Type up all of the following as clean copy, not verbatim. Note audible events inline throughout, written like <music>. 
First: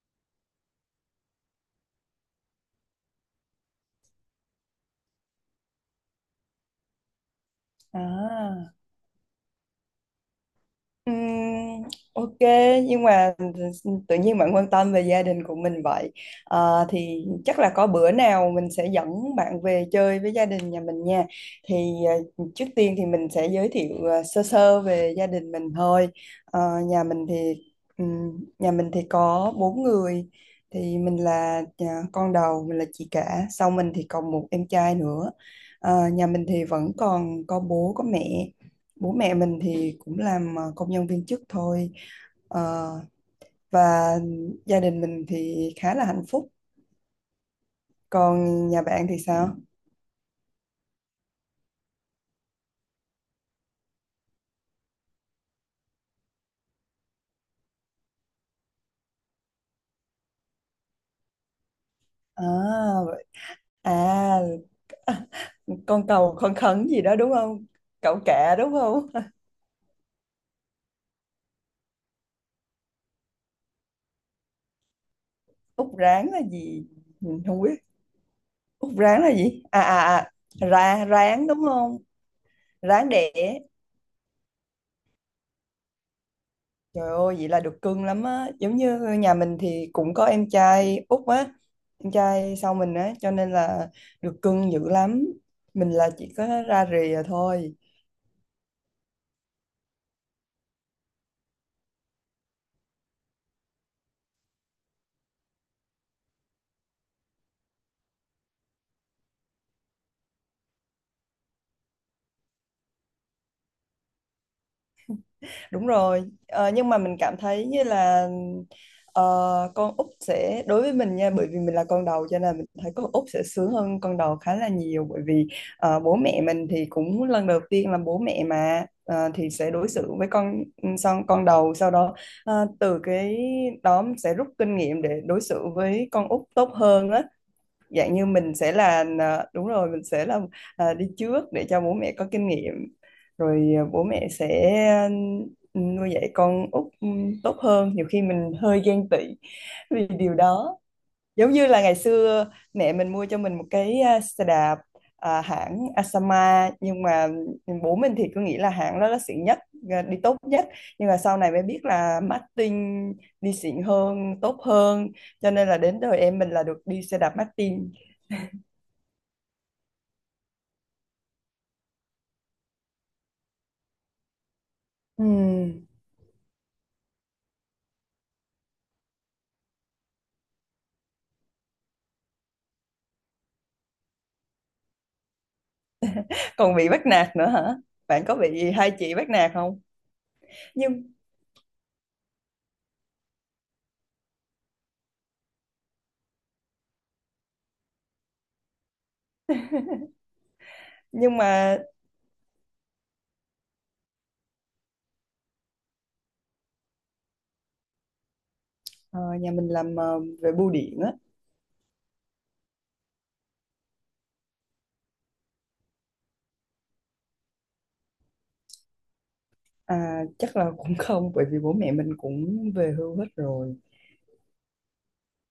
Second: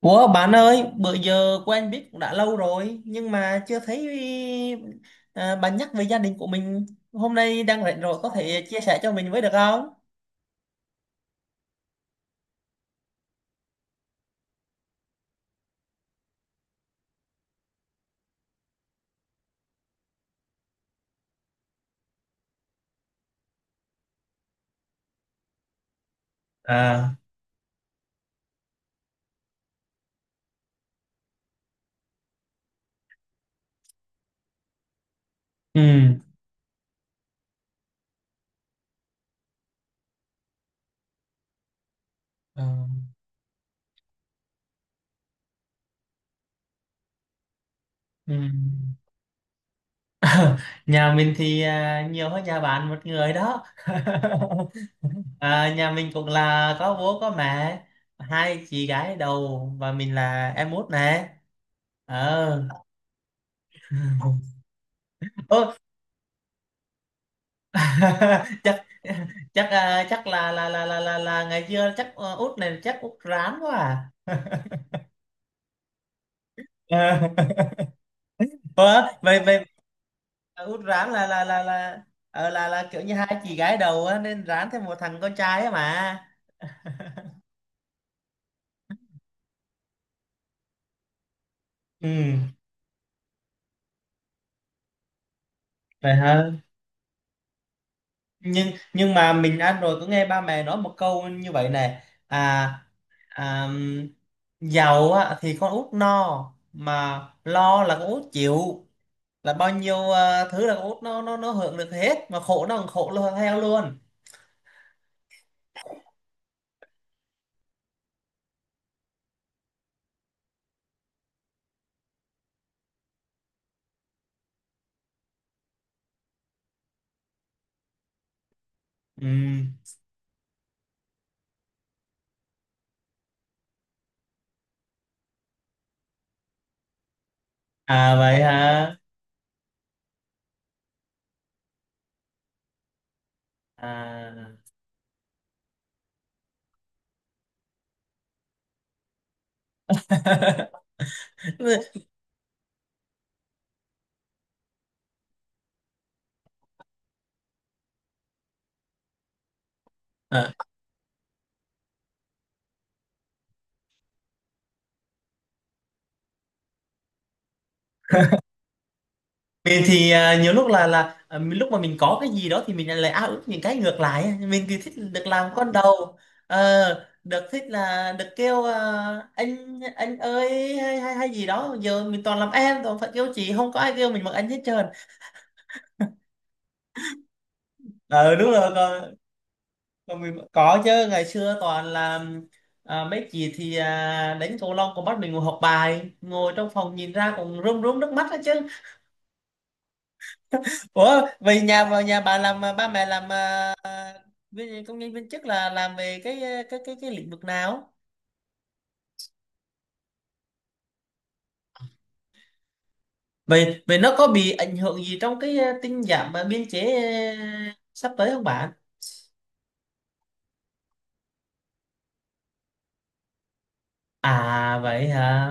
Ủa bạn ơi, bữa giờ quen biết cũng đã lâu rồi nhưng mà chưa thấy bạn nhắc về gia đình của mình. Hôm nay đang rảnh rồi có thể à chia sẻ cho mình với được không? Ừm, ok, nhưng mà tự nhiên bạn quan tâm về gia đình của mình vậy? Thì chắc là có bữa nào mình sẽ dẫn bạn về chơi với gia đình nhà mình nha. thì Trước tiên thì mình sẽ giới thiệu sơ sơ về gia đình mình thôi. Ờ, nhà À, mình thì nhà mình thì có 4 người. Thì mình là, con đầu. Mình là chị cả, sau mình thì còn một em trai nữa. ừ, Nhà mình thì vẫn còn có bố có mẹ. Bố mẹ mình thì cũng làm công nhân viên chức thôi. ờ, Ờ, và gia đình mình thì khá là hạnh phúc. ừ. Còn nhà bạn thì sao? <laughs> Nhà mình thì nhiều hơn nhà bạn một người đó. <laughs> Nhà mình cũng là có bố có mẹ, hai chị gái đầu và mình là em út nè. Ờ. à, vậy- à <laughs> Ô, con cầu con khấn gì đó đúng không? Cậu kẹ <laughs> đúng chắc không? <laughs> chắc à, chắc là ngày xưa chắc út này chắc út rán quá à. Út ráng là gì? Mình không biết. <laughs> Út Ờ, ráng là vậy gì? vậy út Ra rán ráng đúng không? là ờ, là kiểu Ráng như đẻ. hai chị gái đầu á, nên rán thêm một thằng con trai á mà. Trời ơi, vậy là được cưng lắm á. Giống như nhà mình thì cũng có em trai út á, em Ừ, trai sau mình á, cho nên là được cưng dữ lắm. Mình là vậy chỉ có hả? ra rìa thôi. Nhưng nhưng mà mình ăn rồi có nghe ba mẹ nói một câu như vậy này. à, à Giàu á, thì con út no mà lo là con út chịu, là bao nhiêu thứ là con út nó hưởng được hết mà khổ nó còn khổ luôn theo luôn. Đúng rồi. Ờ, nhưng mà mình cảm thấy như là, ờ, con út sẽ đối với mình nha. Bởi vì mình là con đầu cho nên mình thấy con út sẽ sướng hơn con đầu khá là nhiều. Bởi vì bố mẹ mình thì cũng lần đầu tiên làm bố mẹ mà, Ừ. Thì sẽ đối xử với con son con đầu. Sau đó, từ cái đó mình sẽ rút kinh nghiệm để đối xử với con út tốt hơn á. Dạng À, như vậy mình sẽ hả? là, đúng rồi, mình sẽ là, đi trước để cho bố mẹ có kinh nghiệm, rồi bố mẹ sẽ À. ờ, nuôi dạy con út tốt hơn. Nhiều khi mình hơi ghen tị vì điều đó. <laughs> Giống như là ngày xưa mẹ mình mua cho mình một cái, xe đạp hãng Asama. Nhưng mà bố mình thì cứ nghĩ là hãng đó là xịn nhất, đi tốt Ờ. nhất. Nhưng mà sau này mới biết là Martin đi xịn hơn tốt hơn, cho nên là đến đời em mình là được đi xe đạp Martin. Mình thì nhiều lúc lúc mà mình có cái gì đó thì mình lại ao ước những cái ngược lại á. Mình thì thích được làm con Ừm. đầu. Ờ, được thích là được kêu anh ơi hay hay hay gì đó. Giờ mình toàn làm em toàn phải kêu chị không có ai kêu mình bằng anh hết trơn. Còn bị bắt nạt nữa hả? Bạn Ờ, có đúng rồi. bị hai chị bắt nạt không? Còn mình có nhưng chứ, ngày xưa toàn là mấy chị thì đánh cầu lông còn bắt mình ngồi học bài ngồi trong phòng nhìn ra còn rơm rớm nước mắt đó chứ. Ủa nhưng vậy mà nhà vào nhà bà làm, ba mẹ làm, công nhân viên chức là làm về cái cái lĩnh vực nào? ờ, nhà mình làm về bưu điện á. Vậy vậy nó có bị ảnh hưởng gì trong cái tinh giảm biên chế sắp tới không bạn? Chắc là cũng không, bởi vì bố mẹ mình cũng về hưu hết rồi. À, vậy hả?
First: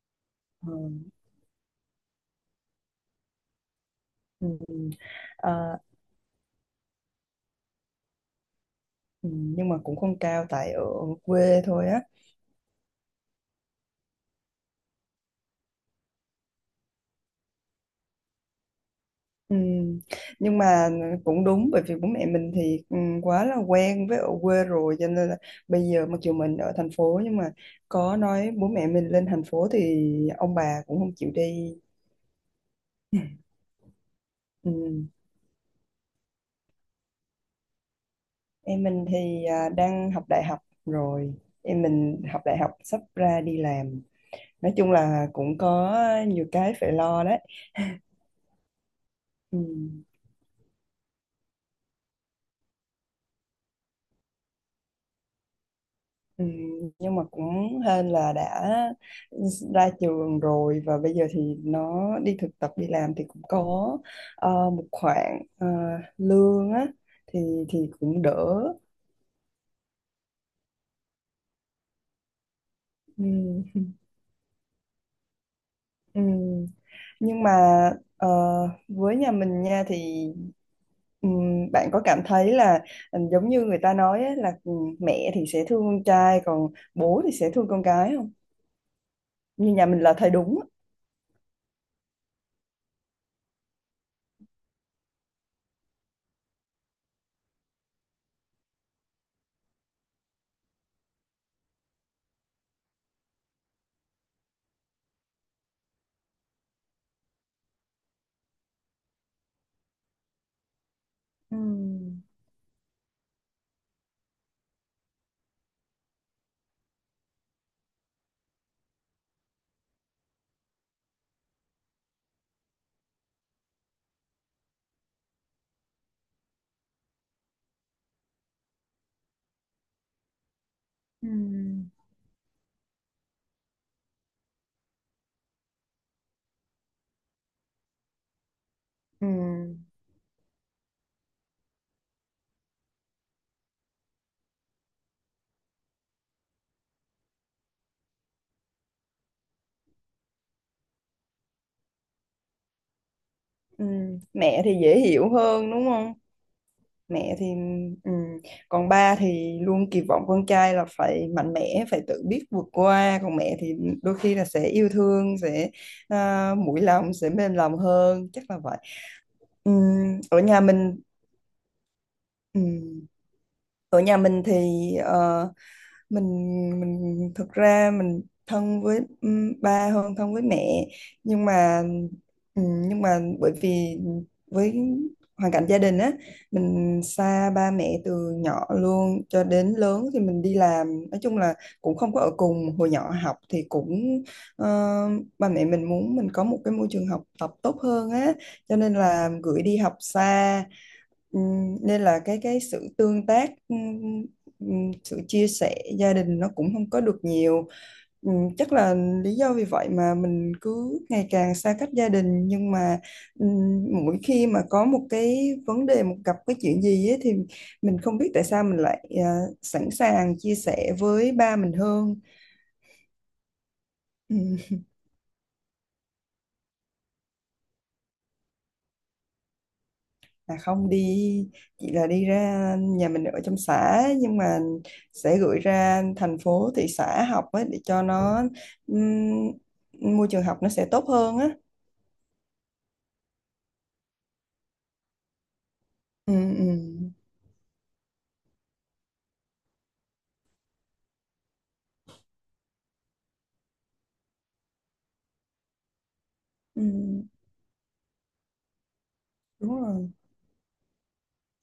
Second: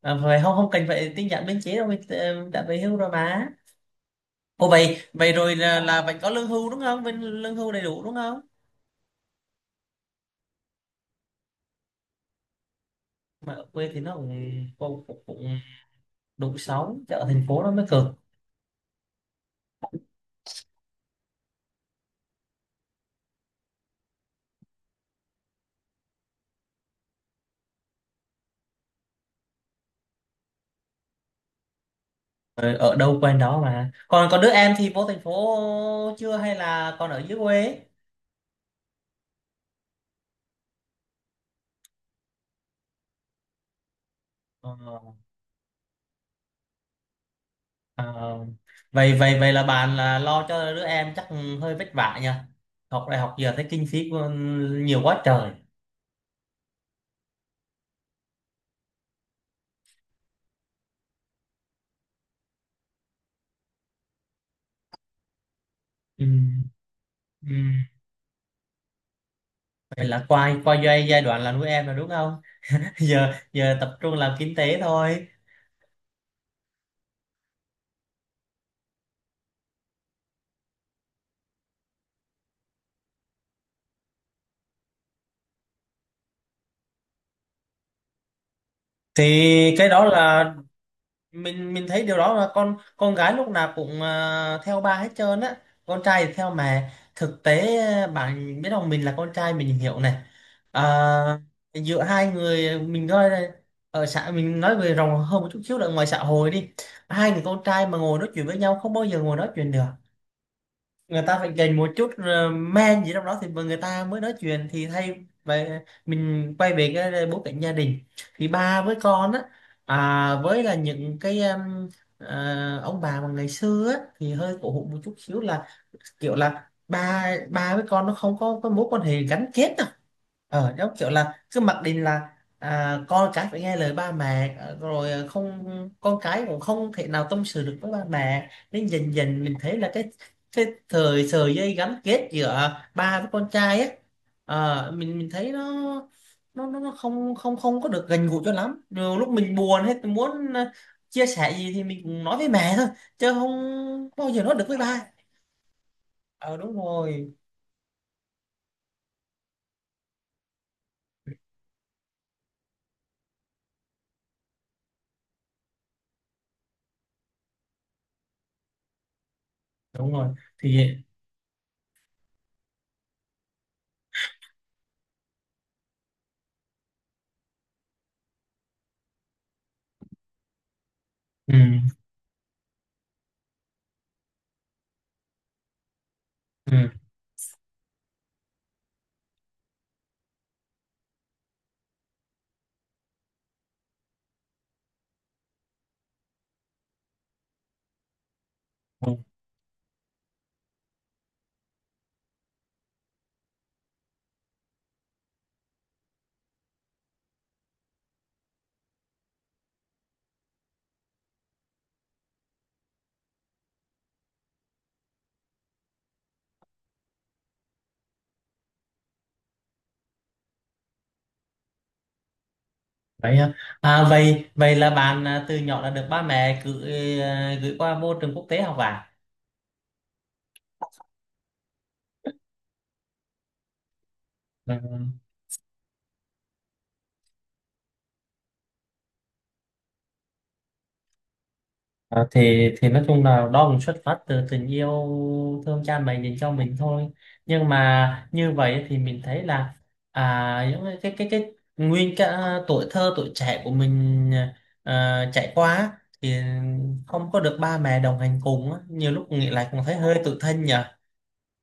Vậy không không Ờ. cần phải tinh giảm biên chế đâu, mình đã về hưu rồi mà. Ừ. Ồ, vậy vậy rồi Ờ. là vẫn có lương hưu đúng không? Bên lương hưu đầy đủ đúng không? Ừ. Nhưng mà cũng không cao, tại ở quê thôi á. Mà ở quê thì nó cũng đủ sống chứ ở thành phố nó mới cực. Ừ, nhưng mà cũng đúng. Bởi vì bố mẹ mình thì, quá là quen với ở quê rồi, cho nên là bây giờ mặc dù mình ở thành phố nhưng mà có nói bố mẹ mình lên thành phố thì ông bà cũng không chịu đi. Ờ, ở đâu quen <laughs> đó mà. Còn còn đứa em thì vô Ừ. thành phố chưa hay là còn ở dưới quê? Em mình thì, đang học đại học rồi. Em mình học đại học sắp ra đi làm. Ờ, Nói chung là cũng có nhiều cái phải lo đấy. à, vậy vậy vậy Ừ. là bạn là lo cho đứa em chắc hơi vất vả nhỉ. Học đại học giờ thấy kinh phí nhiều quá trời. Ừ. Nhưng mà cũng hên là đã ra trường rồi, và bây giờ thì nó đi thực tập đi làm thì cũng có một khoản Ừ. lương á. thì Ừ. thì cũng đỡ. Vậy là qua qua giai giai đoạn là nuôi em rồi đúng không? <laughs> Ừ. Giờ giờ tập trung làm kinh tế thôi. Ừ. Nhưng mà, ờ, với nhà mình nha thì, bạn có cảm thấy là, giống như người ta nói ấy, là, mẹ thì sẽ thương con trai còn bố thì sẽ thương con cái không? Thì Như nhà cái mình đó là thấy là, đúng á. mình thấy điều đó là con gái lúc nào cũng theo ba hết trơn á. Con trai thì theo mẹ, thực tế bạn biết không, mình là con trai mình hiểu này. À, giữa hai người mình coi này, ở xã mình nói về rộng hơn một chút xíu là ngoài xã hội đi. Hai người con trai mà ngồi nói chuyện với nhau không bao giờ ngồi nói chuyện được. Người ta phải Ừ. dành một chút men gì trong đó thì người ta mới nói chuyện thì thay vậy. Mình quay về cái bối cảnh gia đình thì ba với con á, với là những cái em, ông bà mà ngày xưa á, thì hơi cổ hủ một chút xíu là kiểu là ba ba với con nó không có cái mối quan hệ gắn kết đâu. Giống kiểu Ừ. là cứ mặc định là con cái phải nghe lời ba mẹ, rồi không con cái cũng không thể nào tâm sự được với ba mẹ, nên dần Ừ. dần mình thấy là cái thời sợi dây gắn kết giữa ba với con trai ấy, mình thấy nó không không không có được gần gũi cho lắm. Nhiều lúc mình buồn hết mình muốn chia sẻ gì thì mình cũng nói với mẹ thôi chứ không Ừ. bao giờ nói Mẹ được thì với dễ ba. hiểu hơn đúng không? Ờ, đúng rồi, Mẹ thì, ừ, còn ba thì luôn kỳ vọng con trai là phải mạnh mẽ, phải tự biết vượt qua. Còn mẹ thì đôi khi là sẽ yêu thương, sẽ, mũi lòng sẽ mềm lòng hơn, chắc là vậy. Ừ. đúng rồi Ở nhà thì mình, ừ, ở nhà mình thì, ờ, mình, thực ra mình thân với ba hơn thân với mẹ. Nhưng ừ, mà, bởi vì với hoàn cảnh gia đình á, ừ, mình xa ba mẹ từ nhỏ luôn. Cho đến lớn thì mình đi làm, nói chung là cũng không có ở cùng. Hồi nhỏ học thì cũng, ờ, ba mẹ mình muốn mình có một cái môi trường học tập tốt hơn á, cho nên ừ. là gửi đi học xa. Nên là cái sự tương tác, sự chia sẻ gia đình nó cũng không có được nhiều. Chắc là lý do vì vậy mà mình cứ ngày càng xa cách gia đình. Nhưng mà, mỗi khi mà có một cái vấn đề, một gặp cái chuyện gì ấy, thì mình không biết tại sao mình lại, sẵn sàng chia sẻ với ba mình hơn. Vậy hả? Vậy Ừm. vậy là bạn, từ nhỏ đã được ba mẹ gửi qua môi trường quốc tế học à? Không đi, chỉ là đi ra, nhà mình ở trong xã nhưng mà Ừ. sẽ gửi ra thành phố thị xã học ấy, để cho nó, môi trường học nó sẽ tốt hơn á. À, thì nói chung là đó cũng xuất phát từ tình yêu thương cha mẹ Ừ, dành cho mình thôi, ừ, nhưng mà như vậy thì mình thấy là những cái nguyên cả tuổi thơ tuổi trẻ của mình chạy qua á, thì ừ, không có được ba mẹ đồng hành cùng á. Nhiều lúc nghĩ lại cũng đúng thấy rồi. hơi tủi thân nhỉ.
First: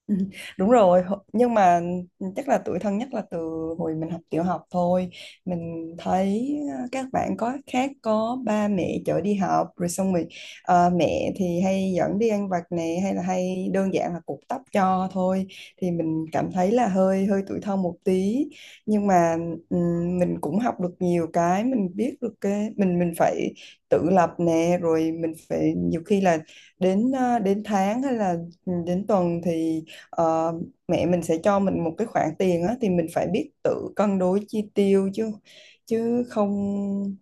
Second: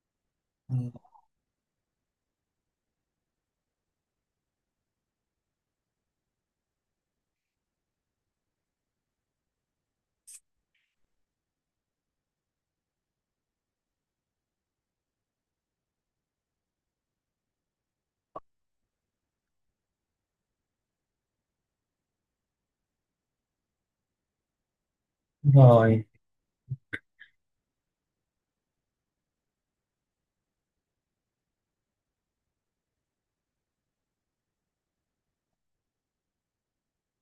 Ừ. Đúng Ừ. rồi. Nhưng mà, chắc là tuổi thân nhất là từ hồi mình học tiểu học thôi. Mình thấy, các bạn có khác, có ba mẹ chở đi học rồi xong rồi, mẹ thì hay dẫn đi ăn vặt nè, hay là hay đơn giản là cột tóc cho thôi. Thì mình cảm thấy là hơi hơi tuổi thân một tí. Nhưng mà, mình cũng học được nhiều cái. Mình biết được cái mình phải tự lập nè, rồi mình phải, nhiều Rồi, khi là đến, đến tháng hay là, đến tuần thì, ờ, mẹ mình sẽ cho mình một cái khoản tiền á. Thì mình phải biết tự cân đối chi tiêu chứ chứ không.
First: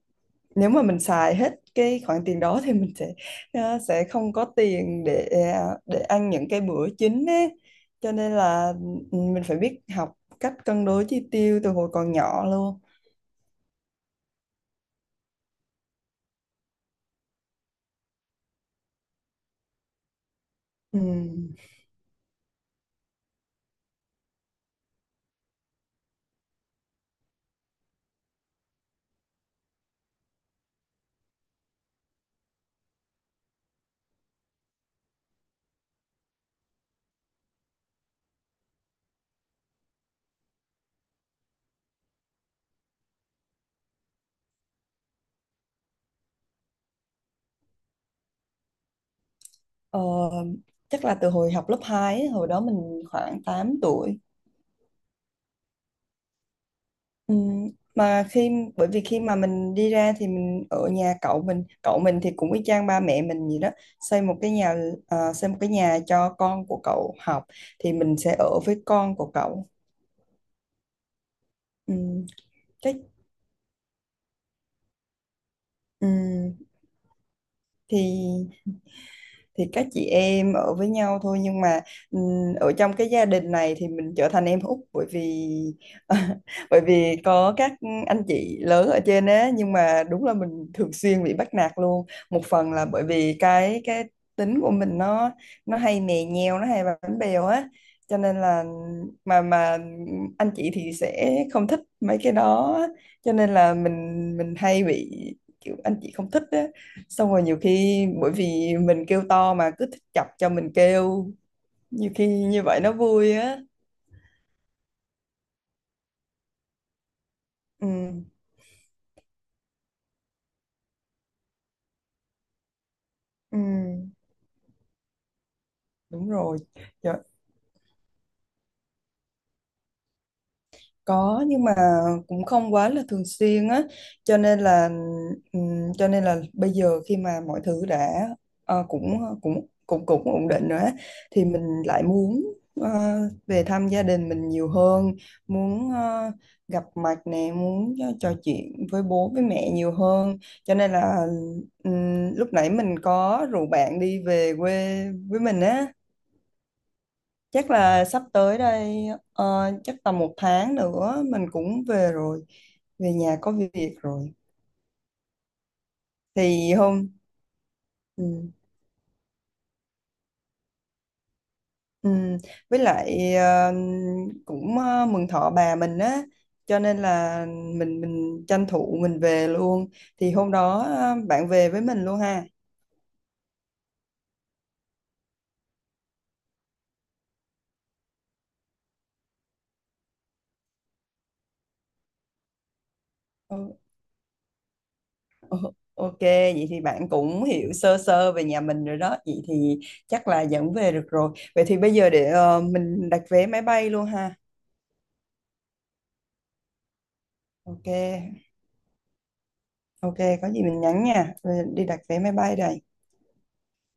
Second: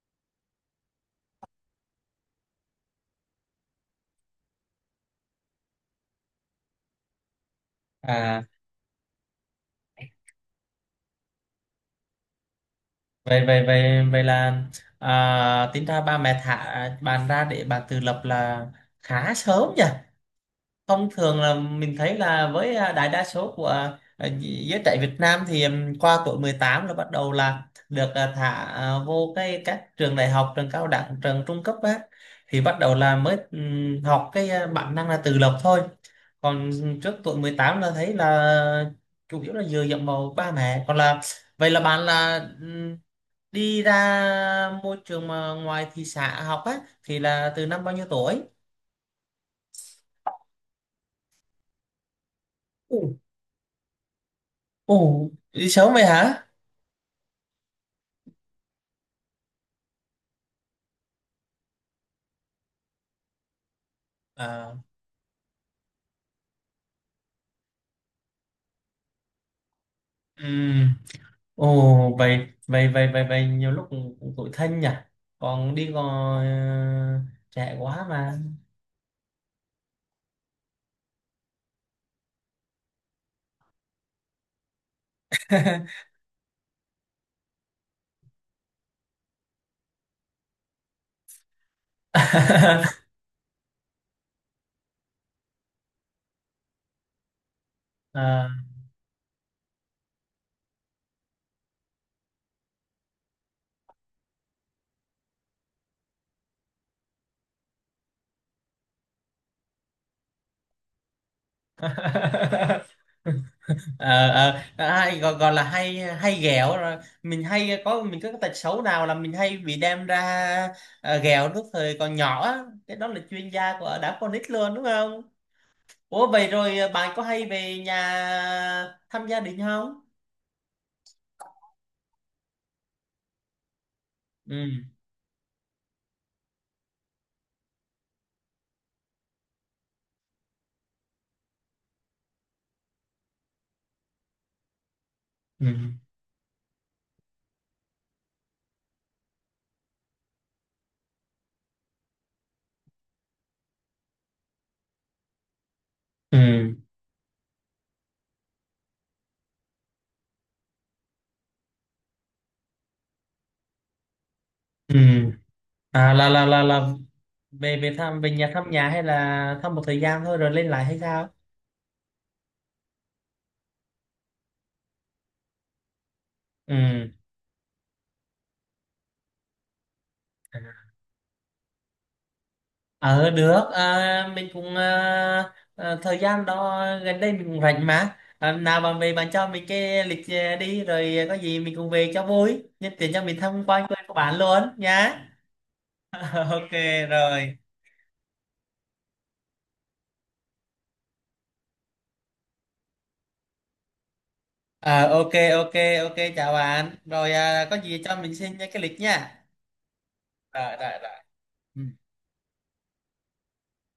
Nếu mà mình xài hết cái khoản tiền đó thì mình sẽ, sẽ không có tiền để ăn những cái bữa chính ấy. Cho nên à là, mình phải biết học cách cân đối chi tiêu từ hồi còn nhỏ luôn. vậy vậy vậy vậy là tính ra ba mẹ thả bạn ra để bạn tự lập là khá sớm nhỉ. Ừ. Thông thường là mình thấy là với đại đa số của giới trẻ Việt Nam thì qua tuổi 18 là bắt đầu là được thả vô cái các trường đại học, trường cao đẳng, trường trung cấp á, thì bắt đầu là mới học cái bản năng là tự lập thôi. Còn trước tuổi 18 là thấy là chủ yếu là dựa dẫm vào ba mẹ. Còn là vậy là bạn là, đi ra môi trường mà ngoài thị xã học á thì là từ năm bao nhiêu tuổi? Ờ, Chắc là từ hồi học lớp 2 ấy, hồi đó Ồ, mình khoảng 8 tuổi. Ồ, đi sớm vậy hả? Ừ, mà khi bởi vì khi mà mình đi ra thì mình ở nhà cậu mình. Cậu mình thì cũng y chang ba mẹ mình gì đó, xây một cái nhà, À, xây một cái nhà cho con của cậu học, thì mình sẽ ở với con của cậu. ừm. Ừ, Ồ, vậy, vậy, chắc. vậy, vậy, vậy, nhiều lúc cũng cũng tủi thân nhỉ. Còn đi còn ừ, trẻ quá mà. thì thì các chị em ở với nhau thôi, nhưng mà, ở trong cái gia đình này thì mình trở thành em út, bởi vì <laughs> <laughs> bởi vì có các anh chị lớn ở trên á, nhưng mà đúng là mình thường xuyên bị bắt nạt luôn. Một phần là bởi vì cái tính của mình, nó hay mè nheo, nó hay bánh bèo á. Cho nên À. là, mà anh chị thì sẽ không thích mấy cái đó. Cho nên là mình hay bị kiểu anh chị không thích á. Xong rồi nhiều khi bởi vì mình kêu to mà cứ thích chọc cho mình kêu. Nhiều khi như vậy nó <laughs> vui á. Ờ, hay gọi là hay hay ghẹo rồi mình Ừ. có cái tật xấu nào là mình hay bị đem ra ghẹo lúc thời còn nhỏ á. Cái đó là chuyên Ừ. gia của đám con nít luôn đúng không? Ủa Đúng vậy rồi. rồi bạn Trời. có hay về nhà thăm gia đình không? Có, nhưng mà cũng không quá là thường xuyên á. cho nên Ừ, là ừm, cho nên là bây giờ khi mà mọi thứ đã, cũng cũng cũng cũng ổn định rồi á, thì mình lại muốn, ờ, về thăm gia đình mình nhiều hơn. Muốn, ừ, gặp mặt nè, muốn trò chuyện với bố với mẹ nhiều hơn, cho nên là, lúc nãy mình có rủ bạn đi về quê với mình á. ừ. Chắc là sắp tới đây, chắc tầm 1 tháng nữa mình cũng về rồi. Về nhà có việc rồi. Ừ. À, là là là Thì là hôm về về thăm về Ừ. nhà thăm nhà hay là thăm một thời gian thôi rồi lên lại hay sao? Ừ. Với lại, cũng, mừng thọ bà mình á, cho nên Ừ. là mình tranh thủ mình về luôn. Thì hôm đó, bạn về với mình luôn ha. Ờ được, mình cũng thời gian đó gần đây mình cũng rảnh mà, nào bạn về bạn cho mình cái lịch, đi rồi có gì mình cùng về cho vui nhân tiện cho mình Ờ. tham quan quê của bạn luôn nhá. Ờ. Ok, <laughs> vậy Ok thì bạn cũng rồi. hiểu sơ sơ về nhà mình rồi đó. Vậy thì chắc là dẫn về được rồi. Vậy thì bây giờ để, mình đặt vé máy bay luôn ha. À, ok, ok, ok, chào bạn. Rồi, có Ok. gì cho mình xin cái lịch nha. Ok, có gì Rồi mình rồi nhắn rồi. nha, rồi Ừ. đi đặt vé máy bay đây.